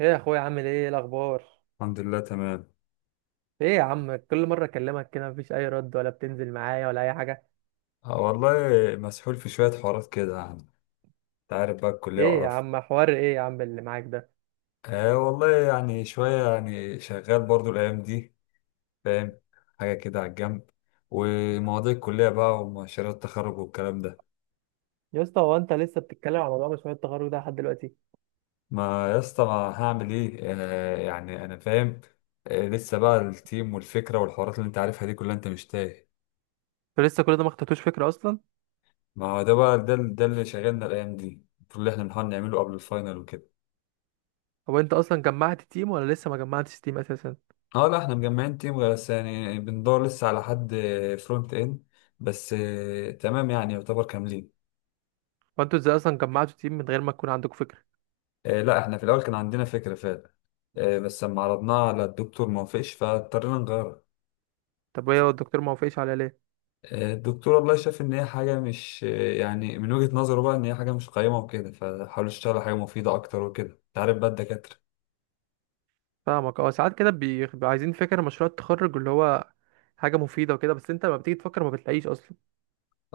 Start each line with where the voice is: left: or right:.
right: ايه يا اخويا، عامل ايه؟ إيه الاخبار؟
left: الحمد لله تمام.
right: ايه يا عم، كل مره اكلمك كده مفيش اي رد، ولا بتنزل معايا، ولا اي حاجه؟
left: آه والله. مسحول في شوية حوارات كده يعني. انت عارف بقى الكلية
right: ايه يا
left: وقرفها.
right: عم، حوار ايه يا عم اللي معاك ده؟
left: آه والله، يعني شوية يعني شغال برضو الأيام دي. فاهم. حاجة كده على الجنب. ومواضيع الكلية بقى ومشاريع التخرج والكلام ده.
right: يا اسطى، هو انت لسه بتتكلم على موضوع مشروع التخرج ده لحد دلوقتي؟
left: ما يا اسطى ما هعمل ايه آه يعني أنا فاهم. آه لسه بقى التيم والفكرة والحوارات اللي انت عارفها دي كلها، انت مش تايه.
right: انت لسه كل ده ما خدتوش فكره اصلا؟
left: ما هو ده بقى ده اللي شغلنا الأيام دي المفروض اللي احنا بنحاول نعمله قبل الفاينل وكده.
right: هو انت اصلا جمعت تيم، ولا لسه ما جمعتش تيم اساسا؟
left: اه لا احنا مجمعين تيم بس يعني بندور لسه على حد فرونت اند. بس آه، تمام يعني يعتبر كاملين.
right: وانتوا ازاي اصلا جمعتوا تيم من غير ما تكون عندكم فكره؟
left: آه، لا احنا في الاول كان عندنا فكرة فعلا. آه، بس لما عرضناها على الدكتور ما وافقش فاضطرينا نغيرها.
right: طب ايه هو
left: ف-
right: الدكتور ما وافقش عليها ليه؟
left: آه، الدكتور والله شاف ان هي حاجة مش آه، يعني من وجهة نظره بقى ان هي حاجة مش قيمة وكده، فحاول يشتغل على حاجة مفيدة اكتر وكده انت عارف بقى الدكاترة.
right: فاهمك. اه ساعات كده بيبقى عايزين فكره مشروع التخرج اللي هو حاجه مفيده وكده، بس انت لما بتيجي تفكر ما بتلاقيش اصلا.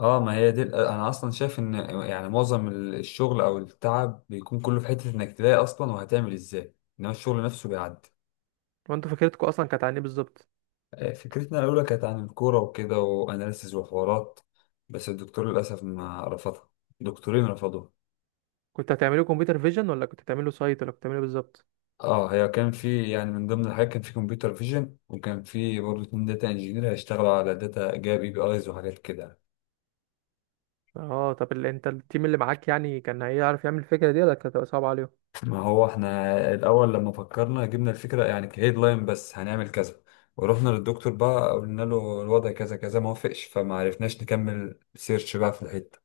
left: اه ما هي دي انا اصلا شايف ان يعني معظم الشغل او التعب بيكون كله في حتة انك تلاقي اصلا وهتعمل ازاي، انما الشغل نفسه بيعدي.
right: وانتوا فكرتكم اصلا كانت عن ايه بالظبط؟
left: آه، فكرتنا الأولى كانت عن الكورة وكده وأناليسز وحوارات. بس الدكتور للأسف ما رفضها، دكتورين رفضوها.
right: كنت هتعمله كمبيوتر فيجن، ولا كنت هتعمله سايت، ولا كنت هتعمله بالظبط؟
left: اه هي كان في يعني من ضمن الحاجات كان في كمبيوتر فيجن، وكان في برضه اتنين داتا انجينير هيشتغلوا على داتا جاب اي بي ايز وحاجات كده.
right: اه طب انت التيم اللي معاك يعني كان هيعرف يعمل الفكره دي، ولا كانت هتبقى صعبه عليهم؟
left: ما هو احنا الأول لما فكرنا جبنا الفكرة يعني كهيد لاين، بس هنعمل كذا ورحنا للدكتور بقى قلنا له الوضع كذا كذا، ما وافقش فما عرفناش نكمل سيرش بقى في الحتة،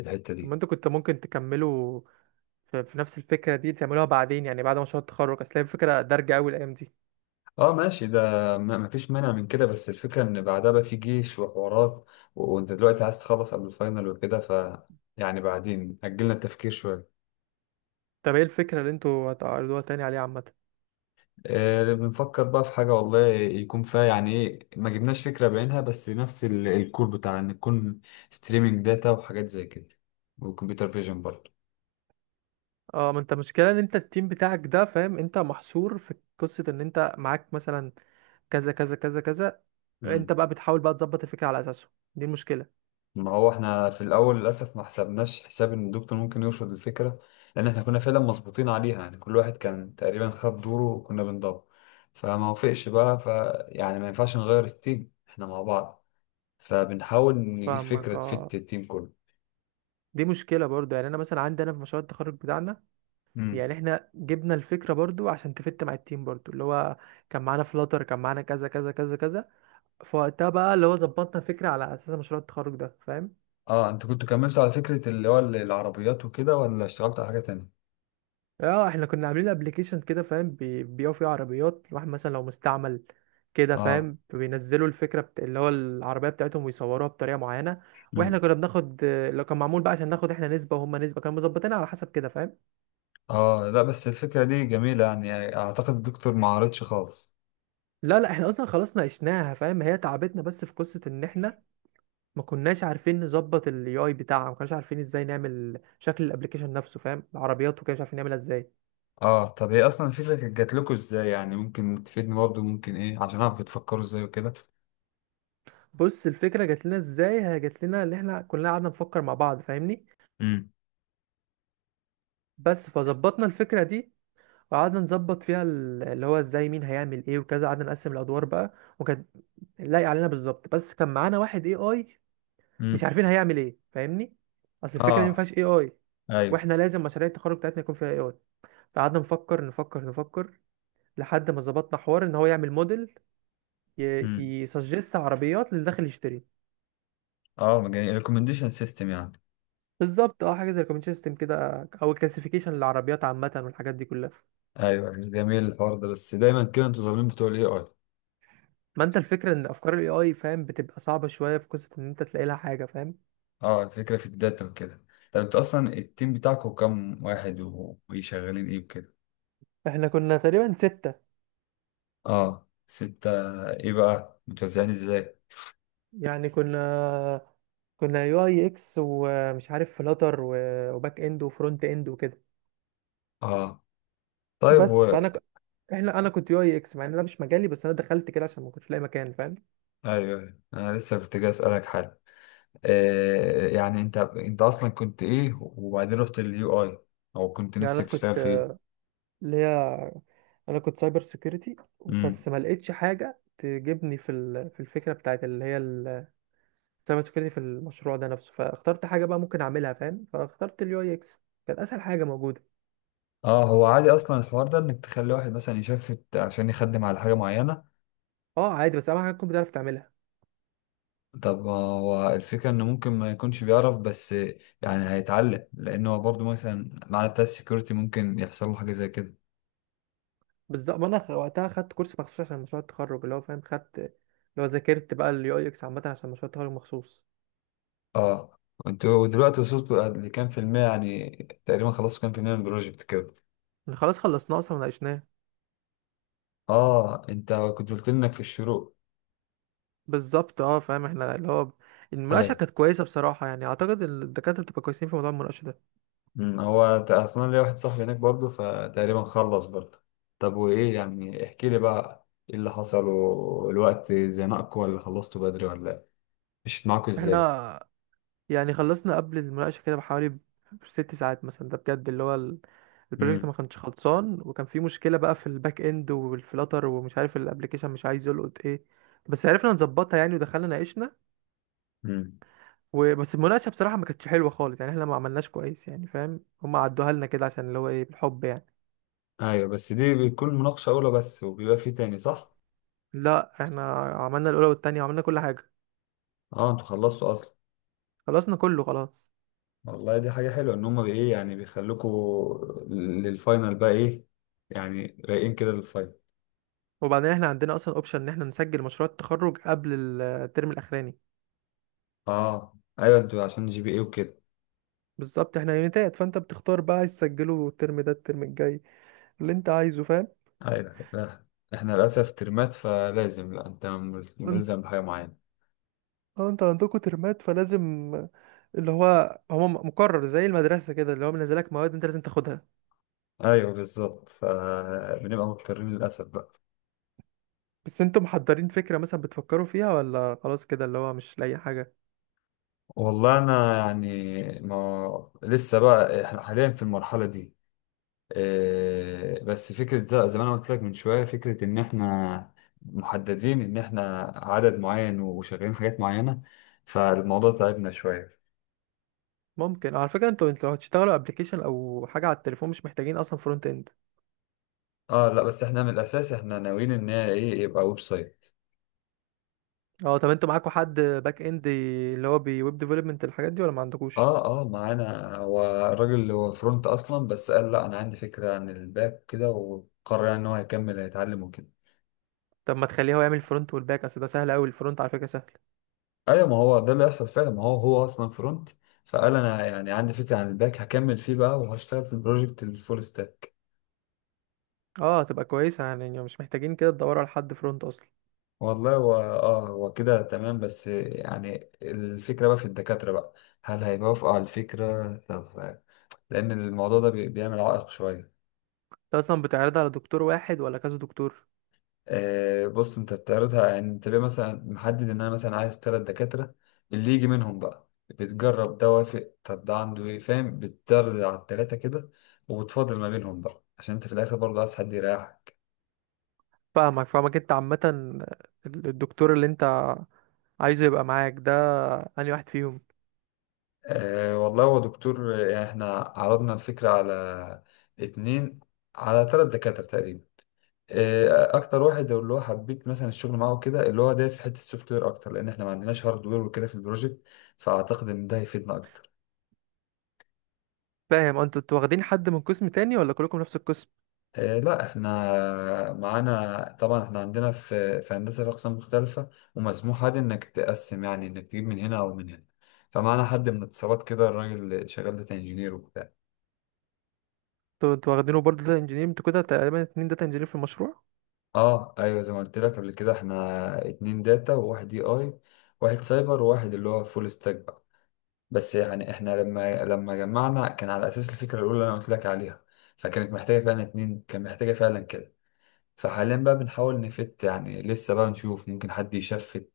left: الحتة
right: طب ما
left: دي.
right: انتوا كنت ممكن تكملوا في نفس الفكره دي، تعملوها بعدين يعني بعد مشروع التخرج، اصل هي الفكره دارجه قوي الايام دي.
left: اه ماشي ده. ما فيش مانع من كده، بس الفكرة ان بعدها بقى في جيش وحوارات. وانت دلوقتي عايز تخلص قبل الفاينل وكده، ف يعني بعدين اجلنا التفكير شوية.
right: طب ايه الفكره اللي انتوا هتعرضوها تاني عليها عامه؟
left: آه بنفكر بقى في حاجة والله يكون فيها يعني ايه، ما جبناش فكرة بعينها بس نفس الكور بتاع ان يكون ستريمينج داتا وحاجات زي كده، وكمبيوتر فيجن برضه.
right: اه، ما انت مشكله ان انت التيم بتاعك ده، فاهم؟ انت محصور في قصه ان انت معاك مثلا كذا كذا كذا كذا، انت بقى بتحاول بقى تظبط الفكره على اساسه. دي المشكله.
left: ما هو احنا في الاول للاسف ما حسبناش حساب ان الدكتور ممكن يرفض الفكره، لان احنا كنا فعلا مظبوطين عليها يعني، كل واحد كان تقريبا خد دوره وكنا بندور. فما وافقش بقى ف يعني ما ينفعش نغير التيم احنا مع بعض، فبنحاول نجيب
right: فاهمك.
left: فكره
right: اه
left: تفت التيم كله.
right: دي مشكلة برضو، يعني أنا مثلا عندي أنا في مشروع التخرج بتاعنا.
left: امم.
right: يعني إحنا جبنا الفكرة برضو عشان تفت مع التيم برضو، اللي هو كان معانا فلاتر، كان معانا كذا كذا كذا كذا، فوقتها بقى اللي هو ظبطنا الفكرة على أساس مشروع التخرج ده، فاهم؟
left: اه انتوا كنتوا كملتوا على فكره اللي هو العربيات وكده، ولا اشتغلتوا على حاجه تانية؟
right: اه احنا كنا عاملين ابلكيشن كده، فاهم؟ بيبيعوا فيه عربيات، الواحد مثلا لو مستعمل كده،
left: اه.
right: فاهم؟ بينزلوا الفكرة اللي هو العربية بتاعتهم ويصوروها بطريقة معينة. واحنا
left: امم.
right: كنا بناخد، لو كان معمول بقى، عشان ناخد احنا نسبة وهم نسبة، كانوا مظبطينها على حسب كده، فاهم؟
left: اه لا بس الفكره دي جميله، يعني اعتقد الدكتور ما عارضش خالص.
right: لا، لا، احنا اصلا خلاص ناقشناها، فاهم؟ هي تعبتنا بس في قصه ان احنا ما كناش عارفين نظبط الاي اي بتاعها، ما كناش عارفين ازاي نعمل شكل الابلكيشن نفسه، فاهم؟ العربيات وكده مش عارفين نعملها ازاي.
left: اه، طب هي اصلا الفكره كانت جات لكم ازاي؟ يعني ممكن تفيدني برضه، ممكن ايه عشان اعرف بتفكروا ازاي وكده.
right: بص، الفكره جات لنا ازاي؟ هي جات لنا اللي احنا كلنا قعدنا نفكر مع بعض، فاهمني؟
left: امم.
right: بس فظبطنا الفكره دي، وقعدنا نظبط فيها اللي هو ازاي مين هيعمل ايه وكذا، قعدنا نقسم الادوار بقى، وكانت لايق علينا بالظبط، بس كان معانا واحد اي اي مش
left: امم.
right: عارفين هيعمل ايه، فاهمني؟ اصل الفكره دي ما
left: اه.
right: فيهاش اي اي.
left: ايوه.
right: واحنا لازم مشاريع التخرج بتاعتنا يكون فيها اي اي. قعدنا نفكر، نفكر، نفكر، لحد ما ظبطنا حوار ان هو يعمل موديل
left: امم.
right: يسجست عربيات للي داخل يشتري.
left: اه جميل، ريكومنديشن سيستم يعني.
right: بالظبط، اه حاجه زي الكومنت سيستم كده او كلاسيفيكيشن للعربيات عامه والحاجات دي كلها.
left: ايوه جميل الحوار ده، بس دايما كده انتوا ظالمين بتوع الاي اي.
right: ما انت الفكره ان افكار الاي اي، فاهم، بتبقى صعبه شويه، في قصه ان انت تلاقي لها حاجه، فاهم؟
left: اه الفكره في الداتا وكده. طب انتوا اصلا التيم بتاعكم كام واحد وشغالين ايه وكده؟
right: احنا كنا تقريبا 6،
left: اه ستة. ايه بقى متوزعين ازاي؟
right: يعني كنا يو اي اكس ومش عارف فلاتر وباك اند وفرونت اند وكده.
left: اه طيب و
right: بس فانا ك- احنا انا كنت يو اي اكس مع ان ده مش مجالي، بس انا دخلت كده عشان ما كنتش لاقي مكان، فاهم؟
left: ايوه انا لسه كنت جاي اسالك حاجه. آه يعني انت انت اصلا كنت ايه، وبعدين رحت لليو اي، او كنت
right: يعني
left: نفسك تشتغل في ايه؟
right: اللي هي انا كنت سايبر سيكيورتي. بس
left: امم.
right: ما لقيتش حاجه تجيبني في الفكره بتاعت اللي هي السايبر سيكيورتي في المشروع ده نفسه، فاخترت حاجه بقى ممكن اعملها، فاهم؟ فاخترت اليو اي اكس، كانت اسهل حاجه موجوده.
left: اه هو عادي اصلا الحوار ده انك تخلي واحد مثلا يشفت عشان يخدم على حاجه معينه.
right: اه عادي، بس اهم حاجه تكون بتعرف تعملها.
left: طب هو الفكره انه ممكن ما يكونش بيعرف، بس يعني هيتعلم، لانه هو برضه مثلا معنى بتاع السكيورتي ممكن يحصل له حاجه زي كده.
right: بالظبط، ما انا وقتها خدت كورس مخصوص عشان مشروع التخرج، اللي هو فاهم، خدت اللي هو ذاكرت بقى اليو اي اكس عامه عشان مشروع التخرج مخصوص.
left: اه انتوا دلوقتي وصلتوا لكام في المية يعني، تقريبا خلصتوا كام في المية من البروجكت كده؟
right: خلاص، خلصناه اصلا وناقشناه.
left: اه انت كنت قلت لي انك في الشروق.
right: بالظبط، اه فاهم. احنا اللي هو المناقشه
left: ايوه.
right: كانت كويسه بصراحه، يعني اعتقد إن الدكاتره بتبقى كويسين في موضوع المناقشه ده.
left: هو اصلا ليا واحد صاحبي هناك برضه، فتقريبا خلص برضه. طب وايه يعني، احكي لي بقى ايه اللي حصل، والوقت زنقكم ولا خلصتوا بدري ولا ايه؟ مشيت معاكم ازاي؟
right: احنا يعني خلصنا قبل المناقشة كده بحوالي 6 ساعات مثلا، ده بجد، اللي هو البروجكت ما
left: امم.
right: كانش خلصان، وكان في مشكلة بقى في الباك اند والفلاتر، ومش عارف الابلكيشن مش عايز يلقط ايه. بس عرفنا نظبطها يعني، ودخلنا ناقشنا.
left: امم.
right: وبس المناقشة بصراحة ما كانتش حلوة خالص، يعني احنا ما عملناش كويس يعني، فاهم؟ هم عدوها لنا كده عشان اللي هو ايه بالحب يعني.
left: ايوه بس دي بتكون مناقشة اولى بس، وبيبقى في تاني صح؟
right: لا، احنا عملنا الأولى والتانية، وعملنا كل حاجة.
left: اه انتوا خلصتوا اصلا.
right: خلصنا كله خلاص.
left: والله دي حاجة حلوة، ان هما بايه يعني بيخلوكوا للفاينل بقى، ايه يعني رايقين كده للفاينل.
right: وبعدين احنا عندنا اصلا اوبشن ان احنا نسجل مشروع التخرج قبل الترم الاخراني.
left: اه ايوه، انتوا عشان جي بي ايه وكده.
right: بالظبط، احنا يونيتات، فانت بتختار بقى عايز تسجله الترم ده، الترم الجاي، اللي انت عايزه فاهم؟
left: ايوه لا، احنا للاسف ترمات فلازم، لا انت
right: انت
left: ملزم بحاجه معينه.
right: اه انت عندكوا ترمات فلازم، اللي هو مقرر زي المدرسة كده، اللي هو منزلك مواد انت لازم تاخدها.
left: ايوه بالظبط، فبنبقى مضطرين للاسف بقى.
right: بس انتوا محضرين فكرة مثلا بتفكروا فيها، ولا خلاص كده اللي هو مش لاقي حاجة؟
left: والله انا يعني ما لسه بقى احنا حاليا في المرحله دي. إيه، بس فكره زي ما انا قلت لك من شويه، فكره ان احنا محددين ان احنا عدد معين وشغالين حاجات معينه، فالموضوع تعبنا شويه.
right: ممكن على فكرة، انتوا لو هتشتغلوا ابلكيشن او حاجة على التليفون مش محتاجين اصلا فرونت اند.
left: اه لا بس احنا من الاساس احنا ناويين ان هي ايه، يبقى ويب سايت.
right: اه طب انتوا معاكوا حد باك اند، اللي هو بويب ديفلوبمنت الحاجات دي، ولا ما عندكوش؟
left: اه اه معانا، هو الراجل اللي هو فرونت اصلا، بس قال لا انا عندي فكره عن الباك كده، وقرر يعني ان هو هيكمل هيتعلم وكده.
right: طب ما تخليه هو يعمل الفرونت والباك، اصل ده سهل قوي، الفرونت على فكرة سهل.
left: ايوه ما هو ده اللي هيحصل فعلا، ما هو هو اصلا فرونت، فقال انا يعني عندي فكره عن الباك هكمل فيه بقى، وهشتغل في البروجكت الفول ستاك.
right: اه تبقى كويسة، يعني مش محتاجين كده تدوروا على حد فرونت اصلا.
left: والله هو اه هو كده تمام، بس يعني الفكره بقى في الدكاتره بقى، هل هيوافقوا على الفكره طب؟ لان الموضوع ده بيعمل عائق شويه.
right: انت اصلا بتعرض على دكتور واحد، ولا كذا دكتور؟
left: آه، بص انت بتعرضها، يعني انت ليه مثلا محدد ان انا مثلا عايز ثلاث دكاترة، اللي يجي منهم بقى، بتجرب ده وافق، طب ده عنده ايه فاهم، بتعرض على التلاتة كده وبتفاضل ما بينهم بقى، عشان انت في الاخر برضه عايز حد يريحك.
right: فاهمك، فاهمك. انت عامة الدكتور اللي انت عايزه يبقى معاك ده انهي واحد فيهم؟
left: أه والله هو دكتور آه، يعني احنا عرضنا الفكرة على اتنين، على تلات دكاترة تقريبا. آه، اكتر واحد اللي هو حبيت مثلا الشغل معاه كده، اللي هو دايس في حته السوفت وير اكتر، لان احنا ما عندناش هارد وير وكده في البروجكت، فاعتقد ان ده هيفيدنا اكتر.
right: فاهم. انتوا واخدين حد من قسم تاني، ولا كلكم نفس القسم؟
left: آه، لا احنا معانا طبعا، احنا عندنا في هندسه في اقسام مختلفه، ومسموح عادي انك تقسم يعني انك تجيب من هنا او من هنا، فمعانا حد من اتصالات كده، الراجل شغال داتا انجينير وبتاع.
right: انتوا واخدينه برضه داتا انجينير، انتوا كده تقريبا 2 داتا انجينير في المشروع.
left: اه ايوه زي ما قلت لك قبل كده، احنا اتنين داتا وواحد اي اي، واحد سايبر وواحد اللي هو فول ستاك بقى. بس يعني احنا لما جمعنا كان على اساس الفكره الاولى اللي انا قلت لك عليها، فكانت محتاجه فعلا اتنين، كان محتاجه فعلا كده. فحاليا بقى بنحاول نفت يعني، لسه بقى نشوف ممكن حد يشفت،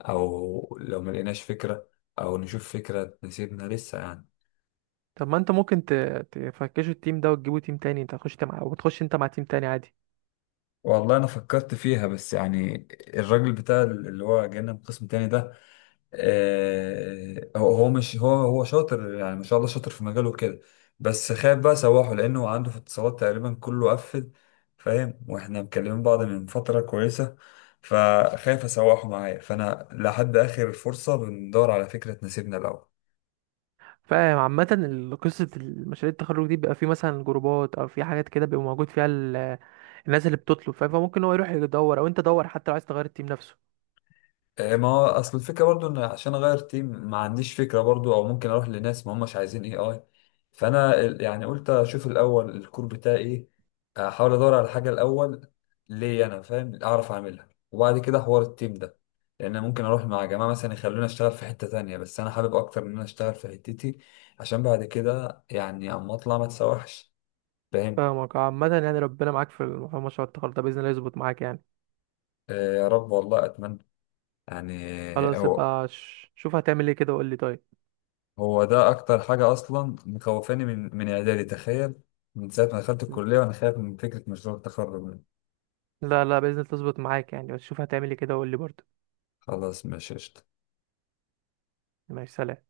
left: او لو ما لقيناش فكرة، او نشوف فكرة تناسبنا لسه يعني.
right: طب ما انت ممكن تفكشوا التيم ده وتجيبوا تيم تاني، انت هتخش مع، وتخش انت مع تيم تاني عادي.
left: والله انا فكرت فيها، بس يعني الراجل بتاع اللي هو جانا من قسم تاني ده، آه هو هو مش هو هو شاطر يعني، ما شاء الله شاطر في مجاله كده، بس خايف بقى سواحه، لانه عنده في اتصالات تقريبا كله قفل فاهم، واحنا مكلمين بعض من فترة كويسة، فخايف اسوحه معايا، فانا لحد اخر فرصة بندور على فكرة تناسبنا الاول.
right: فاهم. عامة قصة المشاريع التخرج دي بيبقى في مثلا جروبات او في حاجات كده بيبقى موجود فيها الناس اللي بتطلب، فاهم؟ فممكن هو يروح يدور، او انت دور حتى لو عايز تغير التيم نفسه.
left: آه، ما هو اصل الفكره برضو، ان عشان اغير تيم ما عنديش فكره برضو، او ممكن اروح لناس ما هماش عايزين اي اي. فانا يعني قلت اشوف الاول الكور بتاعي ايه، احاول ادور على حاجه الاول ليه انا فاهم اعرف اعملها، وبعد كده حوار التيم ده. لان أنا ممكن اروح مع جماعه مثلا يخلوني اشتغل في حته تانية، بس انا حابب اكتر ان انا اشتغل في حتتي، عشان بعد كده يعني اما اطلع ما تسوحش فاهم.
right: فاهمك. عامة يعني ربنا معاك في مشروع التخرج ده، بإذن الله يظبط معاك يعني.
left: آه، يا رب والله اتمنى يعني.
right: خلاص يبقى شوف هتعمل ايه كده وقول لي، طيب؟
left: هو ده اكتر حاجه اصلا مخوفاني من اعدادي تخيل، من ساعه ما دخلت الكليه وانا خايف من فكره مشروع التخرج.
right: لا، لا، بإذن الله تظبط معاك يعني، بس شوف هتعمل ايه كده وقول لي برضه.
left: خلاص ماشي قشطة.
right: ماشي، سلام.